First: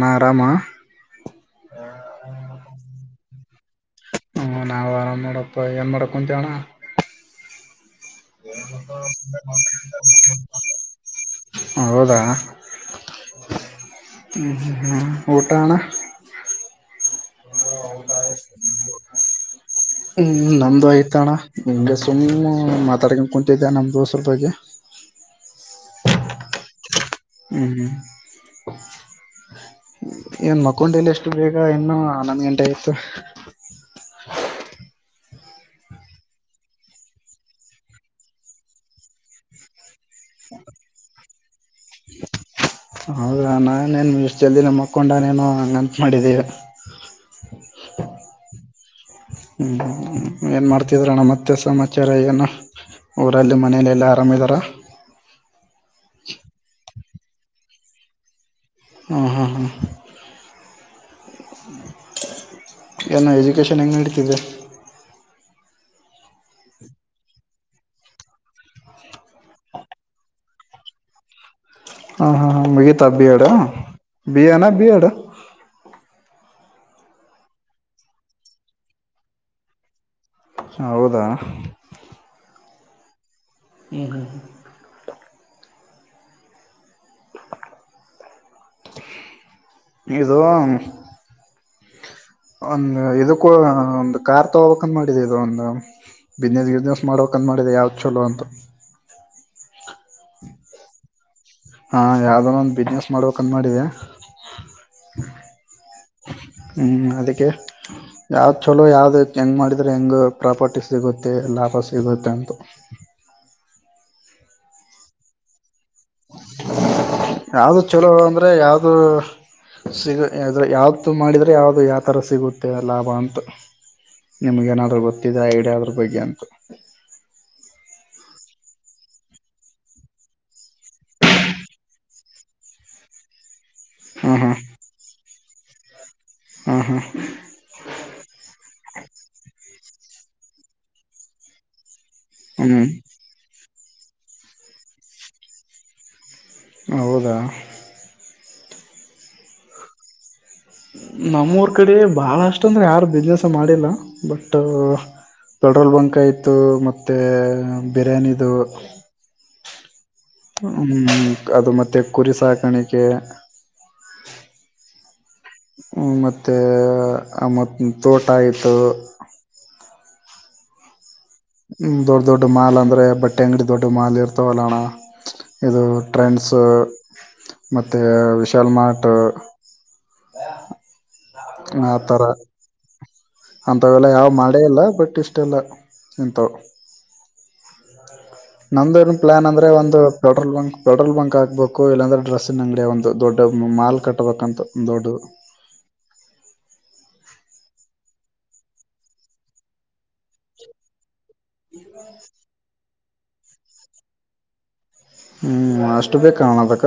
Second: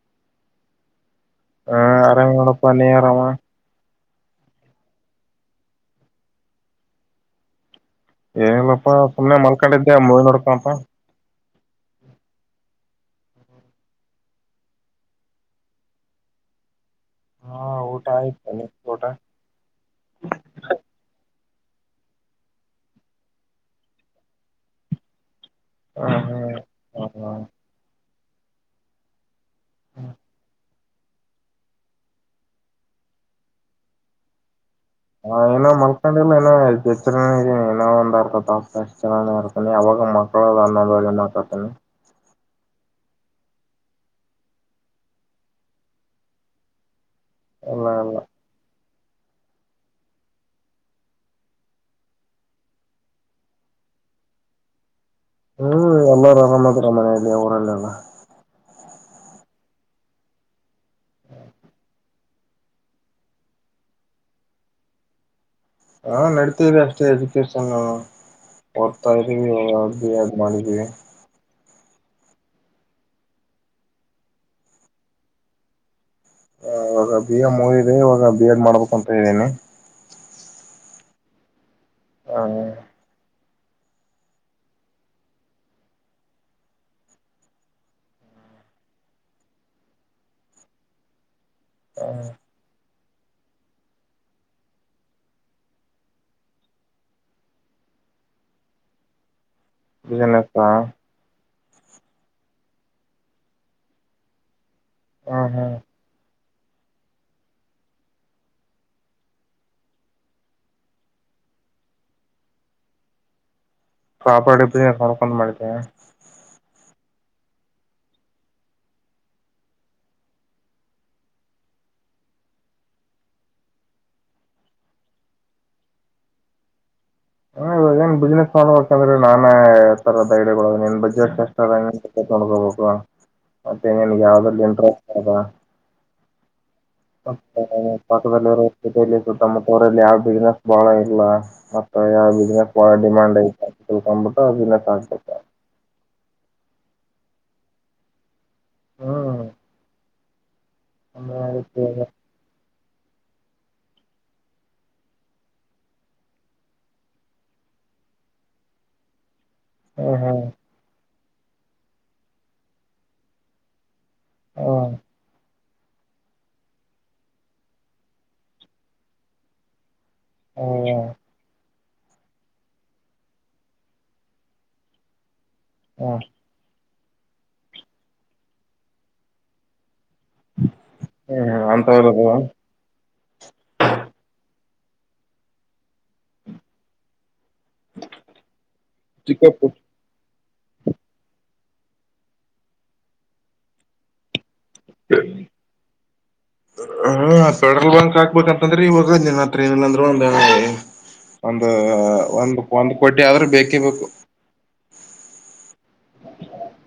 ನರಾಮ ಹ್ಮ ಅರಾಮ ನೋಡಪ್ಪ ನೀರಾಮ ಹ್ಮ ನಾವ್ ಆರಾಮ್ ಮಾಡಪ್ಪ ಏನ್ ಮಾಡಕ್ ಕುಂತಣ ಏನಿಲ್ಲಪ್ಪಾ ಸುಮ್ನೆ ಮುಖ ಮಲ್ಕೊಂಡಿದ್ದೆ ಮೂವಿ ನೋಡ್ಕೊಂತ ಹೌದಾ ಹ ಹ ಹಾ ಊಟಣ ಹಾ ಊಟ ಆಯ್ತು ನಿಮ್ದು ಊಟ ಹ್ಮ್ ನ್ದು ಆಯ್ತಣ್ಣ ಹಗೆ ಸುಮ್ಮನೆ ಮಾತಾಡ್ಕೊಂಡ್ ಕುಂತಿದ್ದ ನಮ ದೋಸ್ರ ಬಗ್ಗೆ ಹಾ ಹಾ ಹಾ ಹ್ಮ್ ಹ್ಮ್ ಏನ್ ಮತ್ತ ಕುಕೊಂಡಲಿ ಎಷ್ಟು ಬೇಗ ಇನ್ನುೂ ಆ ನಂದ ಗಂಟೆ ಆತ್ತು ಹ ಏನೋ ಮಲ್ಕೊಂಡಲ್ಲ ಏನೋನೋ ಒಂದ್ ಇರ್ತ ಎಷ್ಟ ಚ ಇರ್ತಿ ಅವಾಗ ಮಕ್ಕಳ ಅನ್ನ ಬರೆ ಮಾತಾತನೆ ಹೌದ ನಾನೇನು ಇಷ್ಟು ಜಲ್ದಿನ ಮಕ್ಕೊಂಡನೇನು ಹಂಗಂತು ಮಾಡಿದ್ದೀವಿ ಇಲ್ಲ ಇಲ್ಲ ಹ್ಮ ಏನ್ ಮಾಡ್ತಿದ್ರಣ ಮತ್ತೆ ಸಮಾಚಾರ ಏನ ಅವಊರಲ್ಲಿ ಮನಲೆೆಲ್ಲ ಆರಾಮ್ದಾರ ಹ್ಮ್ ಎಲ್ಲಾರೂ ಆರಾಮದರ ಮನೆಯಲ್ಲಿ ಅವರಲ್ಲೆಲ್ಲ ಹಾ ಹಾ ಹಾ ಏನುೋ ಎಜುಕೇೇಶನ್ ಹೆಂಗೆ ನಡ್ತಿದ್ದೆ ಹಾ ನಡತಿದೆ ಅಷ್ಟೇ ಎಜುಕೇಷನ್ ಓಡ್ತಾ ಇದೀವಿ ಅ ಅ ಮಾಡಿದೀವಿ ಹಾ ಹಾ ಹಾ ಮಗಿತಾ ಬಿಎಡ್ ಬಿ ಎನ ಬಿಎಡ್ ಹ ಇವಾಗ ಬಿ ಎಂಮೂದೆ ಇವಾಗ ಬಿ ಎಡ್ ಮಾಡ್ಬೇಕು ಅಂತ ಇದ್ದೀನಿ ಹೌದಾ ಹ್ಮ ಹ್ಮ ಹ್ಮ ಹ್ಮ ಇದು ಹ ಒಂದು ಇಕ್ಕೂ ಒಂದು ಕಾರ್ ತಗೋಕ ಮಾಡಿದ ಇದು ಒಂದು ಬಿಸ್ನೆಸ್ ಗಿಸ್ನೆಸ್ ಮಾಡೋಕ್ ಅಂದ ಮಾಡಿದೆ ಯಾವ್ದ ಚಛಲೋ ಅಂತೂ ಬಿಸಿನಸ್ ಹಾ ಯಾವ್ದ ಒಂದು ಬಿಸ್ನೆಸ್ ಮಾಡ್ಬೇಕ ಅಂದ ಮಾಡಿದೆ ಹಾ ಹಾ ಹ್ಮ್ ಅದಕ್ಕೆ ಯಾವ್ದ್ ಚಲೋ ಯಾವ್ದ ಹೆಂಗ್ ಮಾಡಿದ್ರೆ ಹೆಂಗ ಪ್ರಾಪರ್ಟಿ ಸಿಗುತ್ತೆ ಲಾಭ ಸಿಗುತ್ತೆ ಅಂತ [unintelligible] ಪ್ರಾಪರ್ಟಿ ಬ ನಡ್ಕೊಂಡು ಮಾಡಿದ್ದೀ ಯಾವ್ದು ಚಲೋ ಅಂದ್ರೆ ಯಾವ್ದು ಸಿಗ ಆದರೆ ಯಾವತ್ತು ಮಾಡಿದರೆ ಯಾವುದು ಯಾವ ಥರ ಸಿಗುತ್ತೆ ಲಾಭ ಅಂತ ನಿಮ್ಗ ಏನಾದ್ರೂ ಗೊತ್ತಿದೆ ಐಡಿಯ ಅದ್ರ ಬಗ್ಗೆ ಅಂತ ಹ ಇವಾಗ ಏನ್ ಬಿಸ್ನೆಸ್ ಮಾಡೋ ಅಂದ್ರೆ ನಾನ ತರದನ್ ಬಜೆಟ್ [unintelligible] ತೊಂಡ್ಕೋಬೇಕು ಮತ್ತೆನ್ಗೆ ಹಾ ಹಾ ಯಾವ್ದಲ್ಲಿ ಇಂಟ್ರೆಸ್ಟ್ ಅದ ಹಾ ಹಾ [unintelligible] ಅ್ರಲ್ಲಿ ಯಾವ ಬಿಸ್ನೆಸ್ ಬಹಳ ಇಲ್ಲ ಮತ್ತ ಯಾವ ಬಿಸ್ನೆಸ್ ಹ್ಮ್ ಬಹಳ ಡಿಮ್ಯಾಂಡ್ ಐತ್ ತಿಳಕೋಬಿಟ್ಟು ಅದುಲ್ಲ ಹೌದಾ ಹ್ಮ್ ಹ್ಮ್ ನಮ್ಮೂರ್ ಕಡೆ ಹ್ಮ್ ಬಾಳ ಅಷ್ಟ ಅಂದ್ರೆ ಯಾರು ಬಿಸ್ನೆಸ್ ಮಾಡಿಲ್ಲ ಬಟ್ ಪೆಟ್ರೋಲ್ ಬಂಕಾಯ ಇತ್ತು ಮತ್ತೆ ಬಿರ್ಯಾನಿದು ಅದು ಮತ್ತೆ ಕುರಿ ಸಾಕಾಣಿಕೆ ಹ್ಮ ಹ್ಮ ಮತ್ತೆ ಮತ್ ತೋಟ ಆಯ್ತು ಹ್ಮ ದೊಡ್ಡ ದೊಡ್ಡ ಮಾಲ್ ಅಂದ್ರೆ ಬಟ್ಟೆ ಅಂಗಡಿ ದೊಡ್ಡ ಮಾಲ್ ಇರ್ತವಲ್ಲ ಅಣ್ಣಾ ಇದು ಹ್ಮ್ ಟ್ರೆಂಡ್ಸ್ ಮತ್ತು ವಿಶಾಲ್ ಮಾರ್ಟ್ ಹ್ಮ್ ಆ ಥರ ಅಂತವರದು ಬಟ್ ಇಷ್ಟ ಅಲ್ಲ ಇಂಥಾವ [inaudible] ನಮ್ದ ಏನ್ ಚಿಕ್ಕ ಪ್ಲಾನ್ ಅಂದ್ರೆ ಪುಟ್ಟ ಒಂದು ಪೆಟ್ರೋಲ್ ಬಂಕ್ ಪೆಟ್ರೋಲ್ ಬಂಕ್ ಹಾಕ್ಬೇಕು ಇಲ್ಲಂದ್ರೆ ಡ್ರೆಸ್ಸಿನ ಅಂಗಡಿ ಒಂದು ದೊಡ್ಡ ಮಾಲ್ ಕಟ್ಟಬೇಕಂತ ದೊಡ್ಡದು ಪೆಡ್ರೋಲ್ ಬಂಕ್ ಹಾಕ್ಬೇಕಂತಂದ್ರೆ ಈವ ಹೋಗಾದ್ನ್ ಹತ್ರ ಏನಿಲ್ಲಂದ್ರರು ಒಂದ ಒಂದು ಒಂದು ಒಂದ್ ಕೋಟಿ ಆದ್ರೂ ಬೇಕೇ ಬೇಕು ಹ್ಞೂ ಅಷ್ಟು ಬೇಕಣ್ಣಾ ಅದಕ್ಕ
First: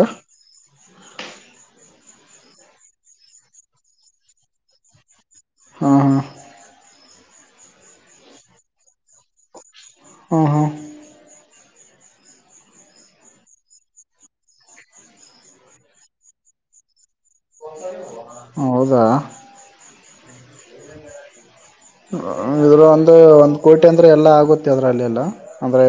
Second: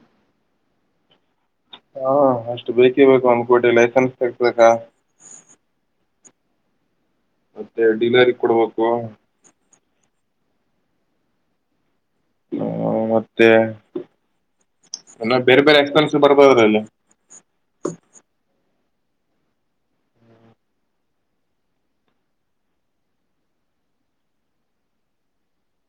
ಹಾ ಅಷ್ಟು ಬೇಕಿ ಬೇಕು ಒಂದ್ ಕೋಟಿ ಲೈಸೆನ್ಸ್ ತಕ್ಬೇಕಾ ಹಾ ಹಾ ಮತ್ತೆ ಡಿಲರಿ ಕೊಡ್ಬೇಕು ಹ ಹಾ ಹ್ಮ ಮತ್ತೆ ನ ಬೇರೆ ಬೇರೆ ಎಕ್ಸ್ಪೆನ್ಸ್ ಬರ್ಬೋದರೀ ಅಲ್ಲಿ [unintelligible] ಹೌದಾ [unintelligible] ಇದರ ಒಂದು ಒಂದು ಕೋಟಿ ಅಂದರೆ ಎಲ್ಲ ಆಗುತ್ತೆ ಅದರಲ್ಲೆಲ್ಲಾ ಅಂದರೆ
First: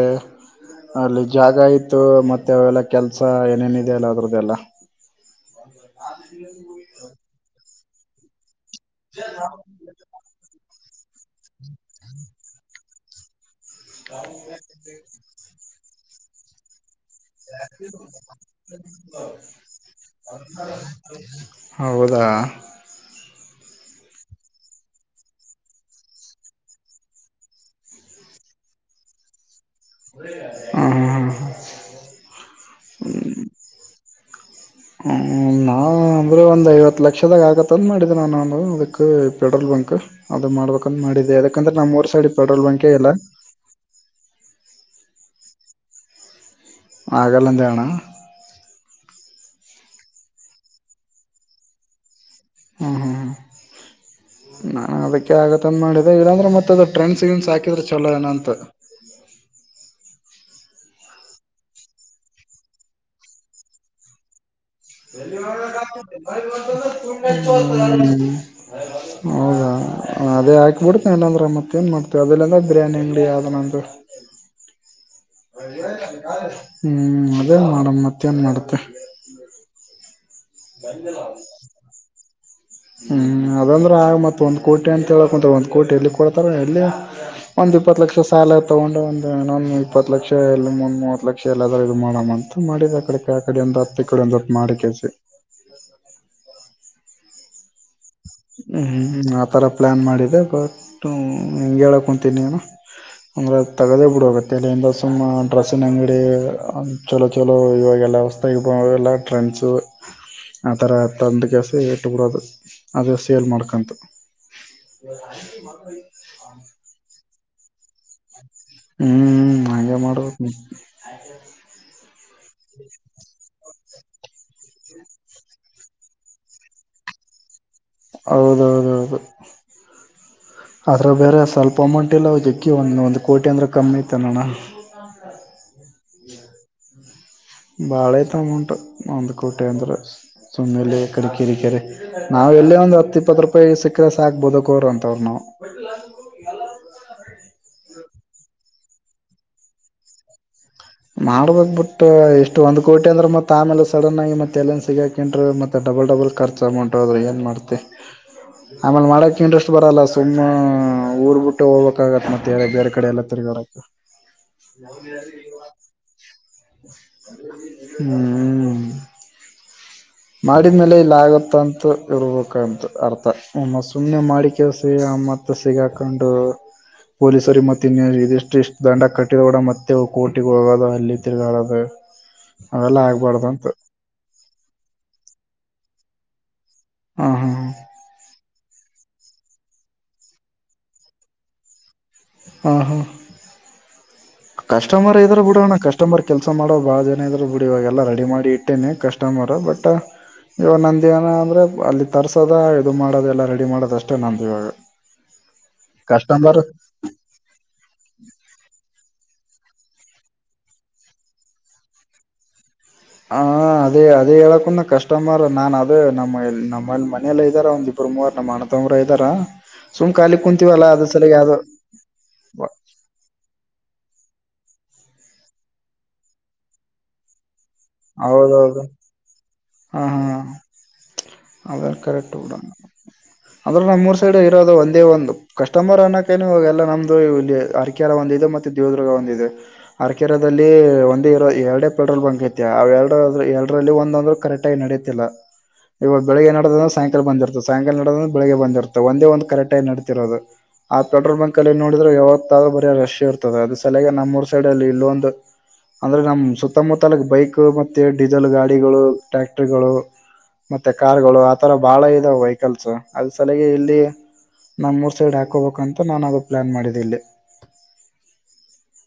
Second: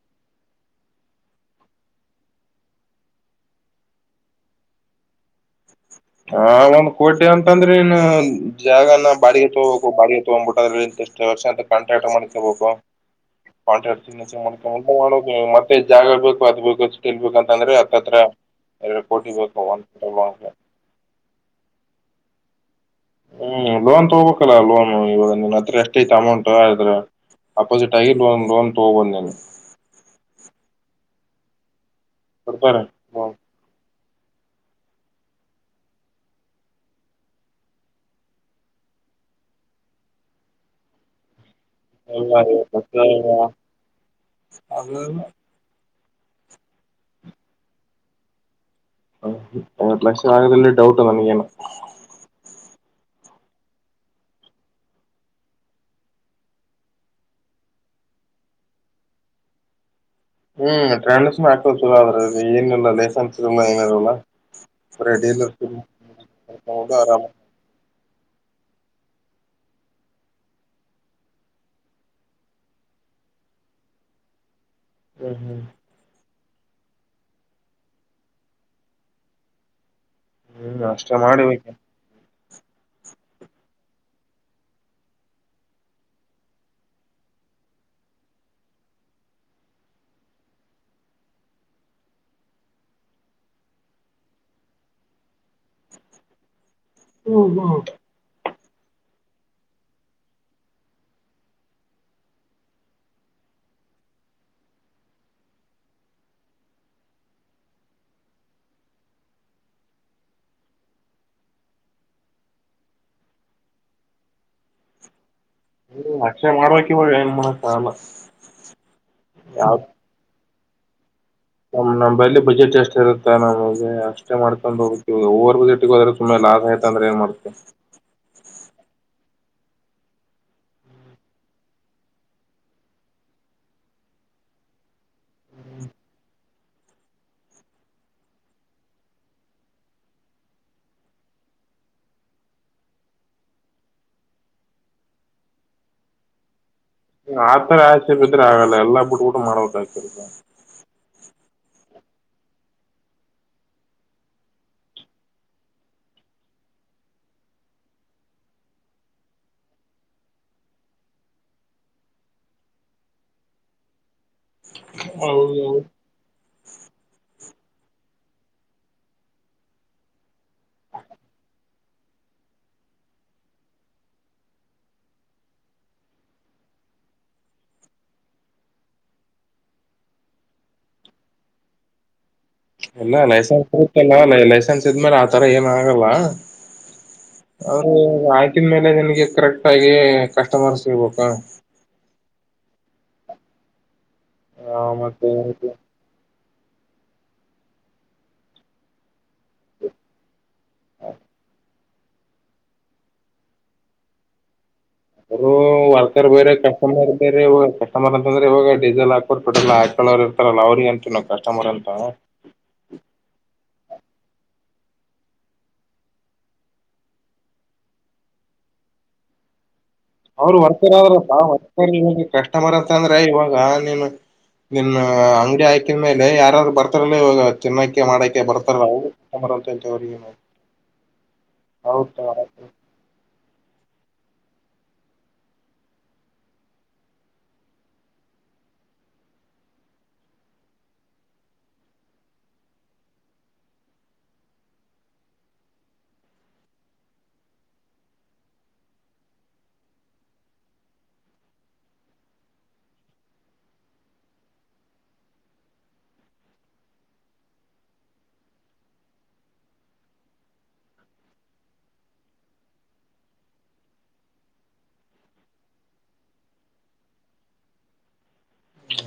ಅಲ್ಲಿ ಜಾಗ ಇತ್ತು ಮತ್ತೆ ಅವೆಲ್ಲ ಕೆಲ್ಸ ಏನೇನಿದೆ ಅಲ್ಲ ಅದ್ರದ್ದೆಲ್ಲಾ [unintelligible] ಹಾ ಒಂದ್ ಕೋಟಿ ಅಂತಂದ್ರೆ ಇನ್ ಜಾಗನ ಬಾಡಿಗೆ ತಗೋಬೇಕು ಬಾಡಿಗೆ ತಗೊಬಿಟ್ಟದ್ರೆ ಎಷ್ಟು ವರ್ಷ ಅಂತ ಕಾಂಟ್ರಾಕ್ಟ್ ಮಾಡ್ಕೊಬೇಕು ಕಾಂಟ್ರಾಕ್ಟ್ ಜಾಗ ಆರ್ಬೇಕು ಅದುಬೇಕು ತಿಳ್ಬೇಕಂತಂದ್ರೆ ಹತ್ತತ್ರ ಎರಡು ಕೋಟಿ ಬೇಕು ಒಂದ ಪೆಟ್ರೋಲ್ ಹೌದಾ ಹ್ಮ್ ಲೋನ್ ತಗೋಬೇಕಲ್ಲ ಲೋನ್ ಇವಾಗ ನಿನ್ ಹತ್ರ ಎಷ್ಟ ಐತಿ ಅಮೌಂಟ್ ಆದ್ರ ಅಪೋಸಿಟ್ ಗಿ ಲೋನ್ ಲೋನ್ ತಗೋಬಹುದು ನೀನು ಹ್ಮ ಹಾ ಹಾ [unintelligible] ಹ ನಾ ಅಂದ್ರೆ ಒಂದ್ ಐವತ್ ಲಕ್ಷದಾಗ ಆಗತ್ತ ಅಂದ ಮಾಡಿದ ನಾನು ಅದಕ್ ಪೆಟ್ರೋಲ್ ಬಂಕ್ ಅದು ಮಾಡ್ಬೇಕಂತ ಮಾಡಿದೆ ಯದಕಂದ್ರೆ ನಮ್ಮ್ ಊರ್ ಸೈಡ್ ಎಲ್ಲ ಪೆಟ್ರೋಲ್ ಐವತ್ತು ಬಂಕೇ ಲಕ್ಷ ಇಲ್ಲಾ ಆಗಲ್ಲ. [unintelligible] ಆಗಲ್ಲಂದ್ಯನ ಹ ಐವತ್ತು ಲಕ್ಷ ಆಗದ ಡೌಟ್ ನನಗೆಣ ಹ್ಮ್ ಹಾ ನಾನ್ ಅದಕ್ಕೆ ಆಗತ್ತಂದ ಮಾಡಿದ್ದೆ ಇಲ್ಲಾಂದ್ರೆ ಮತ್ತೆದ ಟ್ರೆಂಡ್ಸ್ನ್ಸ್ ಹಾಕಿದ್ರೆ ಚಲೋ ಏನಂತ [inaudible] ಹ್ಮ್ ಟ್ರಾನ್ಸಿಷನ್ ಹಾಕದ್ ಚೊಲೋ ಆದ್ರೆ ಏನಲ್ಲ ಲೈಸೆನ್ಸ್ ಇರಲ್ಲ ಏನಿರಲ್ಲ ಬರೇ [inaudible] ಡೀಲರ್ಶಿಪ್ ಮಾಡ್ಕೊಂಡು ಆರಾಮ ಹೌದಾ ಹ ಅದೇ ಹಾಕಿಬಿಡ್ತು ನಂದ್ರೆ ಮತ್ತ ಏನ್ ಮಾಡ್ತೇವಿ ಅದಲ್ಲಂದ ಬಿರಿಯಾನಿ ಅಂಗಡಿ ಯಾವ್ದನ ಹ್ಮ್ ಹ್ಮ್ ಕಾಲ [unintelligible] ಹ್ಮ್ ಅದೇ ಮಾಡ ಮತ್ತೇನ್ ಮಾಡತ್ತೆ. ಹ್ಮ್ ಅಷ್ಟ ಮಾಡಿಬೇಕ ಹ್ಮ್ ಅದಂದ್ರೆ ಆಗ ಮತ್ತತ್ ಒಂದ್ ಕೋಟಿ ಅಂತ ಹೇಳ ಕುಂತ ಒಂದ್ ಕೋಟಿ ಎಲ್ಲಿ ಕೊಡ್ತಾರ ಎಲ್ಲಿ ಒಂದ್ ಇಪ್ಪತ್ತು ಲಕ್ಷ ಸಾಲ ತಗೊಂಡು ಒಂದ್ ಇಪ್ಪತ್ ಲಕ್ಷ ಎಲ ಮುಂದ್ ಮೂವತ್ ಲಕ್ಷ ಎಲ್ಲಾದ್ರೂ ಇದು ಮಾಡ ಅಂತ ಮಾಡಿದ ಆ ಕಡೆ ಆ ಕಡೆ ಒಂದ ಹತ್ತು ಈ ಕಡೆ ಒಂದ ಮಾಡಿ ಕೆಸ ಓ ಹ್ಮ ಹ್ಮ್ ಹ್ಮ್ ಆತರ ಪ್ಲಾನ್ ಮಾಡಿದೆ ಬಟ್ ಹೆಂಗ ಹೇಳಕ್ ಕುಂತೀನಿನು ಅಂದ್ರೆ ತಗದೇ ಬಿಡು ಇವತ್ತು ಇಲ್ಲಿಂದ ಸುಮ್ಮ ಡ್ರೆಸ್ಸಿನ ಅಂಗಡಿ ಚೊಲೋ ಚೊಲೋ ಇವಾಗ ಅಲ್ಲ ಹೊಸ್ತಗಿ ಎಲ್ಲ ಟ್ರೆಂಡ್ಸ್ ಆ ತರ ತಂದಕಸ ಇಟ್ಟು ಬಿಡದ ಅದೇ ಸೇಲ್ ಮಾಡ್ಕಂತು ಹ್ಮ ಅಕ್ಷೆ ಮಾಡ್ಬೇಕ ಇವಾಗ್ ಏನ್ ಮಾಡಕ್ಕಾಗಲ್ಲ ಹ್ಮ್ ಹ್ಮ್ ಹಂಗೆ ಮಾಡಬೇಕು ನೀ ನಮ್ ನಂಬಲಿ ಬಜೆಟ್ ಎಷ್ಟ್ ಇರುತ್ತಾ ನಮ್ ಅಷ್ಟೇ ಮಾಡ್ಕೊಂಡ ಹೋಗ್ವ ಬಿಟ್ಟಿಗೆ ಹೋದ್ರೆು ಲಸ್ ಆಯತ ಅಂದ್ರ ಏನ್ ಮಾಡ್ತತೆ ಹೌದೌಹೌದೌಹೌದು ಆದ್ರಗ ಬೇರೆ ಸ್ವಲ್ಪ ಅಮೌಂಟ್ ಇಲ್ಲವಾ ಮಿಕ್ಕಿ ಒಂದು ಒಂದು ಕೋಟಿ ಅಂದರೆೆ ಕಮ್ಮಿ ಆಯ್ತೆನ ಅಣ್ಣ ಹ ಬಾಳಐತ ಅಮೌಂಟು ಒಂದು ಕೋಟಿ ಅಂದ್ರ ಸುಮ್ಮ್ನೆಲ್ಲಿ ಕಡಕಿರಿ ಕೇರಿ ನಾವು ಎಲ್ಲೇ ಒಂದು ಹತ್ತ ಇಪ್ಪತ್ತು ರೂಪಾಯಿ ಸಿಕ್ಕ್ರ ಸಾಕ ಬದುಕೋರು ಅಂತವ್ರರು ನಾವು ಬಟ್ಟ ಎಲ್ಲನು ಇದ್ರೆ ಆಗಲ್ಲ ಎಲ್ಲ ಬಿಟ್ಟ ಬಿಟ್ಟ ಮಾಡ್ಬಕ ಅಕ್ಕತಿ ಮಾಡಬೇಕು ಬಿಟ್ಟ ಇಷ್ಟು ಒಂದ್ ಕೋಟಿ ಅಂದ್ರ ಮತ್ತ ಆಮೇಲೆ ಸಡನ್ ಆಗಿ ಮತ್ತೆ ಎಲ್ಲನ್ ಸಿಗಾಕನ್ರು ಮತ್ತೆ ಡಬಲ್ ಡಬಲ್ ಖರ್ಚು ಅಮೌಂಟ್ ಆದರ ಏನು ಮಾಡ್ತೆ ಆಮೇಲ್ ಮಾಡಕ್ ಇಂಟ್ರೆಸ್ಟ್ ಬರಲ್ಲ ಸುಮ್ಮ್ ಊರ್ ಬಿಟ್ಟು ಹೋಗ್ಬೇಕಕ್ ಆಗತ್ತ ಮತ್ತೆ ಬೇರೆ ಕಡೆ ಎಲ್ಲ ತಿರುಗಾಡಕ ನ [unintelligible] ಹ್ಮ ಮಾಡಿದ್ಮೇಲೆ ಇಲ್ಲ ಆಗತ್ತ ಅಂತ ಇರ್ಬೇಕಂತ ಅರ್ಥ ಒಮ್ಮ ಸುಮ್ನೆ ಮಾಡಿಕಸ ಏನ್ ಮತ್ತ್ ಸಿಗಾಕೊಂಡು ಪೊಲೀಸರಿಗೆ ಮತ್ತೆ ಇನ್ನ ಇದಿಷ್ಟು ಇಷ್ಟ ದಂಡ ಕಟ್ಟಿದ ಕೂಡ ಮತ್ತೆ ಕೋರ್ಟಿಗೆ ಹೋಗೋದ ಅಲ್ಲಿ ತಿರ್ಗಾಡದ ಹ ಇಲ್ಲ ಲೈಸೆನ್ಸ್ ಪ್ರೂಫಲ್ಲ ಲೈಸೆನ್ಸ್ ಇದ್ಮೇಲೆ ಆತರ ಏನ ಆಗಲ್ಲ. ಹ ಹ ಅವ ಆಯ್ತು ಸ್ಕಿನ್ ಮೇಲೆ ನಿನ್ಗೆ ಕರೆಕ್ಟ್ ಆಗಿ ಕಸ್ಟಮರ್ ಸಿಗ್ಬೇಕಾ ಹಾ ಹಾ ಹ ಕಸ್ಟಮರ್ ಮತ್ತೆ ಇದ್ರ ಬಿಡೋಣ್ಣ ಕಸ್ಟಮರ್ ಕೆಲ್ಸ ಕೆಲಸ ಮಾಡೋ ಭಾಳ ಜನ ಇದ್ರು ಬಿಡಿ ಇವಾಗೆಲ್ಲ ರೆಡಿ ಮಾಡಿ ಇಟ್ಟೇನೆ ಕಸ್ಟಮರು ಬಟ್ ಇವಾಗ ನಂದ ಏನ್ ಅಂದ್ರೆ ಅಲ್ಲಿ ತರ್ಸೋದ ಇದು ಮಾಡೋದ ಎಲ್ಲ ರೆಡಿ ಮಾಡೋದಷ್ಟೇ ನಂದ ಇವಾಗ ಹು--ವರ್ಕರ್ ಬೇರೆ ಕಸ್ಟಮರ್ ಬೇರೆ ಕಸ್ಟಮರ್ ಅಂತ ಹೋದ್ರೆ ಹೋಗ ಡೀಸೆಲ್ ಹಾಕುವನರು ಪೆಟ್ರೋಲ್ ಹಾಕೋನೋರು ಇರ್ತಾರಲ್ಲ ಅವ್ರಿಗೆ ಅಂತೀವಿ ನಾವು ಕಸ್ಟಮರ್ ಅಂತ ಹ ಅದೇ ಅದೇ ಹೇಳಕಂದ ಕಷ್ಟಮರ ನಾನ್ ಅದೇ ನಮ್ಮ ನಮ್ಮಲ್ಲಿ ಮನೆಲಿ ಇದ್ದಾರ ಒಂದ ಇ ಅವರ್ ಮೂವರು ನಮ್ಮ ಅಣ್ಣ ತಮ್ಮ ರ ಇದ್ದಾರಾ ಅವರು ವರ್ಕರ್ ಆದ್ರಲ್ ವರ್ಕರ್ ಇವಾಗ ಕಸ್ಟಮರ್ ಅಂತ ಅಂದ್ರೆ ಇವಾಗ ನೀ ನಿನ್ ಅಂಗಡಿ ಆಯಕಿದ ಮೇಲೆ ಯಾರಾದರು ಬರ್ತಾರಲ್ಲ ಇವಾಗ ಚಿನ್ನಕ್ಕೆೆ ಮಾಡಕೆ ಬರ್ತಾರ ಹೌದೌದು ಹಾ ಹಾ ಅದೇ ಹೌದಾ ಕರೆಟ್ ಕೂಡ ಅಂದ್ರೆ ನಮ್ರ್ ಸೈಡ್ ಇರೋದು ಒಂದೇ ಒಂದು ಕಸ್ಟಮರ್ ಅನ್ನೋಕಾಗ ಎಲ್ಲ ನಮ್ದು ಇ ಅಕಲ್ಲ ಒಂದು ಇ ದೇದುರ್ಗ ಹೊಂದಿದೆ ಅರಕೆರಲ್ಲಿ ಒಂದೇ ಇರ ಎರಡೇ ಪೆಟ್ರೋಲ್ ಪಂಕ್ ಐತೆ ಅವ ಎರಡುಡು ಎಲ್ಲರಲ್ಲಿ ಒಂದೊಂದರೂ ಕರೆಕ್ಟಾಗಿ ನಡೆಯತಿಲ್ಲ ಇವಾಗ ಬೆಳಗ್ ನಡದ್ರೆಾಯಂಕಾಲ ಬಂದರ್ತ ಸಾಯಂಕಾಲ ನಡೋದ್ರ ಬೆಳಿಗ್ ಬಂದಿರ್ತ ಒಂದ ಒಂದು ಕರೆಕ್ಟಗಿ ನಡೆತಿರೋದು ಆ ಪೆಟ್ರೋಲ್ ಬಂಕ್ ಅಲ್ಲಿ ನೋಡಿದ್ರೆ ಯಾವತ್ತಾದೂ ಬರಿ ರಶ್ ಇರ್ತದೆ ಅದ ಸಲಯ ನಮ್ಮರ್ ಸೈಡ್ ಅಲ್ಲಿ ಇಲ್ಲೊಂದು ಅಂದರೆ ನಮ್ಮ ಸುತ್ತಮುತ್ತಲ ಬೈಕು ಮತ್ತು ಡೀಸೆಲ್ ಗಾಡಿಗಳು ಟ್ಯಾಕ್ಟರ್ಗಳು ಮತ್ತೆ ಕಾರ್ಗಳು ಆತರ ಬಾಳ ಇದಾವ ವೆಹಿಕಲ್ಸ್ ಅದ ಸಲಿಗೆ ಇಲ್ಲಿ ನಮ್ಮ ಮೂರು ಸೈಡ್ ಹಾಕೋಬೇಕಂತ ನಾನು ಅದು ಪ್ಲಾನ್ ಮಾಡಿದ್ದಲ್ಲಿ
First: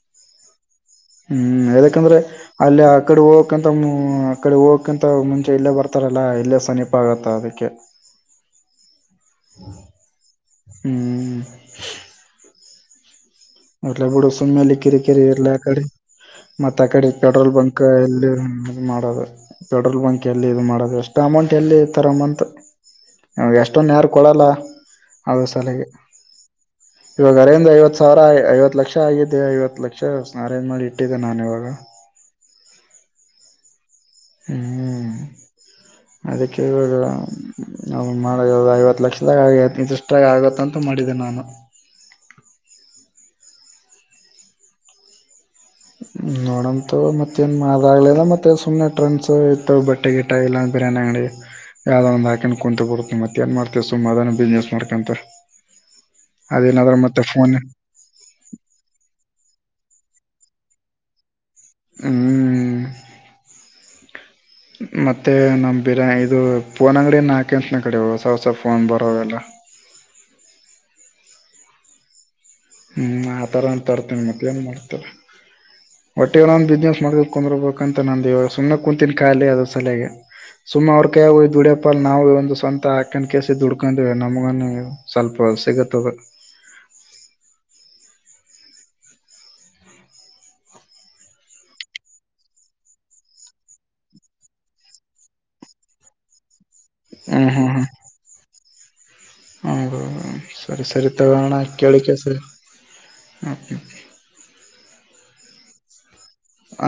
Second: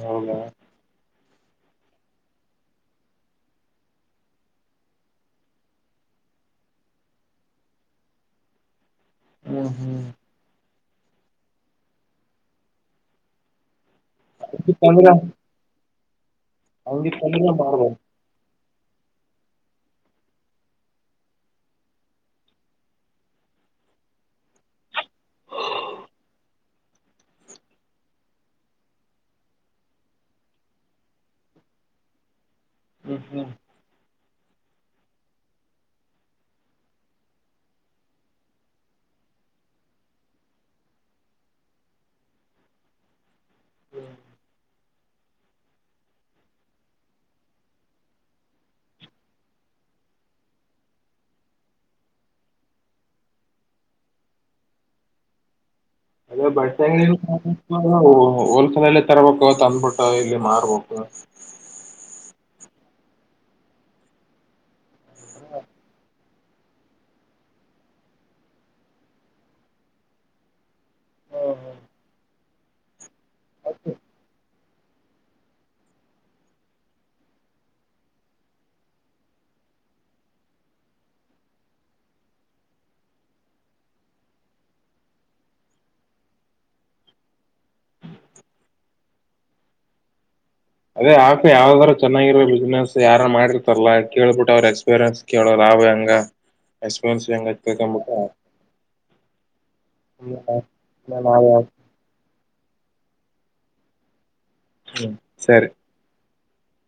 ಹೌದಾ ಹ್ಮ್ ಯದಕಂದ್ರೆ ಅಲ್ಲಿ ಆ ಕಡೆ ಹೋಗಕಂತ ಆಕಡೆ ಹೋಗಕಂತ ಮುಂಚೆ ಇಲ್ಲೇ ಬರ್ತಾರಲ್ಲ ಅಲ್ಲ ಇಲ್ಲೇ ಸಮೀಪ ಆಗತ್ತ ಅದಕ್ಕೆ ಹ್ಮ ಹ್ಮ್ ಹ್ಮ್ ಎ ಬಿುಡು ಸುಮ್ಮನೆಲ್ಲಿ ಕಿರಿ ಹಂಗಿತ್ತಂದ್ರ ಕಿರಿ ಇರ್ಲ್ಲ ಆ ಕಡೆ ಮತ್ತ ಆ ಕಡೆ ಪೆಟ್ರೋಲ್ ಹಂಗಿತ್ತಂದ್ರ ಬಂಕ್ ಮಾಡ್ಬೋದು ಎಲ್ಲಿ ಇ ಮಾಡೋದು ಪೆಟ್ರೋಲ್ ಬಂಕ್ ಎಲ್ಲಿ ಇದು ಮಾಡೋದು ಎಷ್ಟು ಅಮೌಂಟ್ ಎಲ್ಲಿ ತರಮ್ಮ ಅಂತ ಅವಾಗ ಎಷ್ಟೊಂದು ಯಾರು ಕೊಡಲ್ಲ ಅವ ಸಲೆಗೆ ಇವಾಗ ಅರಿಯಿಂದ ಐವತ್ ಸಾವಿರ ಐವತ್ತು ಲಕ್ಷ ಆಗಿದ್ದ ಐವತ್ತು ಲಕ್ಷ ಅರೇಂಜ್ ಮಾಡಿ ಇಟ್ಟಿದ್ದೆ ನಾನು ಇವಾಗ ಹ್ಮ್ ಹ್ಮ್ ಹ್ಮ್ ಅದಕ್ಕೆ ನ ಮಾಡ ಐವತ್ತು ಲಕ್ಷದಾಗಷ್ಟಾಗ ಆಗುತ್ತಂತೂ ಮಾಡಿದೇನೆ ನಾಮ [inaudible] ನೋಡಂತು ಮತ್ತೇಏನು ಮಾಾಗಗ್ಲಿಲ್ಲ ಮತ್ತು ಸುಮ್ಮನೆ ಟ್ರೆಂಡ್ಸು ಇತ್ತು ಬಟ್ಟೆ ಗೀಟ ಇಲ್ಲಾಂದ ಬಿರಿಯಾನಿ ಅಂಗ್ಡಿ ಯಾವ್ದಂದಂದು ಹಾಕೊಂಡ್ ಕುಂತ ಬರುತ್ತೆ ಮತ್ತೆ ಏನ್ ಮಾಡ್ತವಿ ಸುಮ್ಮ ಅದಾನ ಬಿಸ್ನೆಸ್ ಮಾಡ್ಕೊಂತ ಅದೇ ಬಡ್ ಅದೇನಾದ್ರ ಮತ್ತೆ ಫೋನ್ ಅಂಗ ಹೋಲ್ಸೆಲ್ಲ್ಲ ತರಬೇಕ ಅವತ್ ಅಂದ್ಬಿಟ್ಟು ಲ್ಲಿ ಮಾರ್ಬೇಕೋಕ ಹ್ಮ್ ಮತ್ತೆ ನಮ್ ಬಿರಾನಿ ಇದು ಪೊನ್ ಅಂಗಡ ಹಾಕೆಂತನ ಕಡೆ ಹೊಸ ಹೊಸ ಫೋನ್ ಬರೋದೆಲ್ಲ ಹ್ಮ ಹಾ ಹ್ಞೂ ಆ ಥರ ಅಂತ ತರ್ತೀನಿ ಮಕ್ಕಳ ಏನು ಮಾಡ್ತಾರೆ ಒಟ್ಟೆ ನನ್ ಬಿಸ್ನೆಸ್ ಮಾಡಕ್ಕೆ ಕುಂದಿರ್ಬೇಕಂತ ನಂದವಾಗ ಸುಮ್ಮನೆ ಕುೂಂತಿನಿ ಕಖಾಲಿ ಅದ್ರ ಸಲಯೆಗೆ ಸುಮ್ಮ ಅವ್ರ ಕಾಯ ಹ ದುಡ್ಯಪ್ಪ ಅ ನಾವು ಒಂದು ಸ್ವಂತ ಹಕನ್ ಕಸಿ ದುಡ್ಕೊಂಡಿವವಿ ನಮಗ ಸ್ವಲ್ಪ [unintelligible] ಅದೇ ಆಕೆ ಯಾವ್ದಾದಾರ ಚೆನ್ನಾಗಿರೋ ಬಿಸ್ನೆಸ್ ಯಾರ ಮಾಡಿರ್ತಾರಲ್ಲ ಕೇಳ್ಬಿಟ್ಟ ಅವ್ರರು ಎಕ್ಸ್ಪೀರಿಯನ್ಸ್ ಕೇಳೋ ಯಾವು ಹೆಂಗ ಎಕ್ಸ್ಪೀರಿಯನ್ಸ್ ಹೆಂಗ ಇ ಕಂಬಟ್ಟ ಹ ಸರಿ ಸರಿ ತಗಣ ನಾವೇ ಆಳ ಸರಿ ಓಕೆ ಓಕೆ ಹ್ಮ ಸರಿ ಹ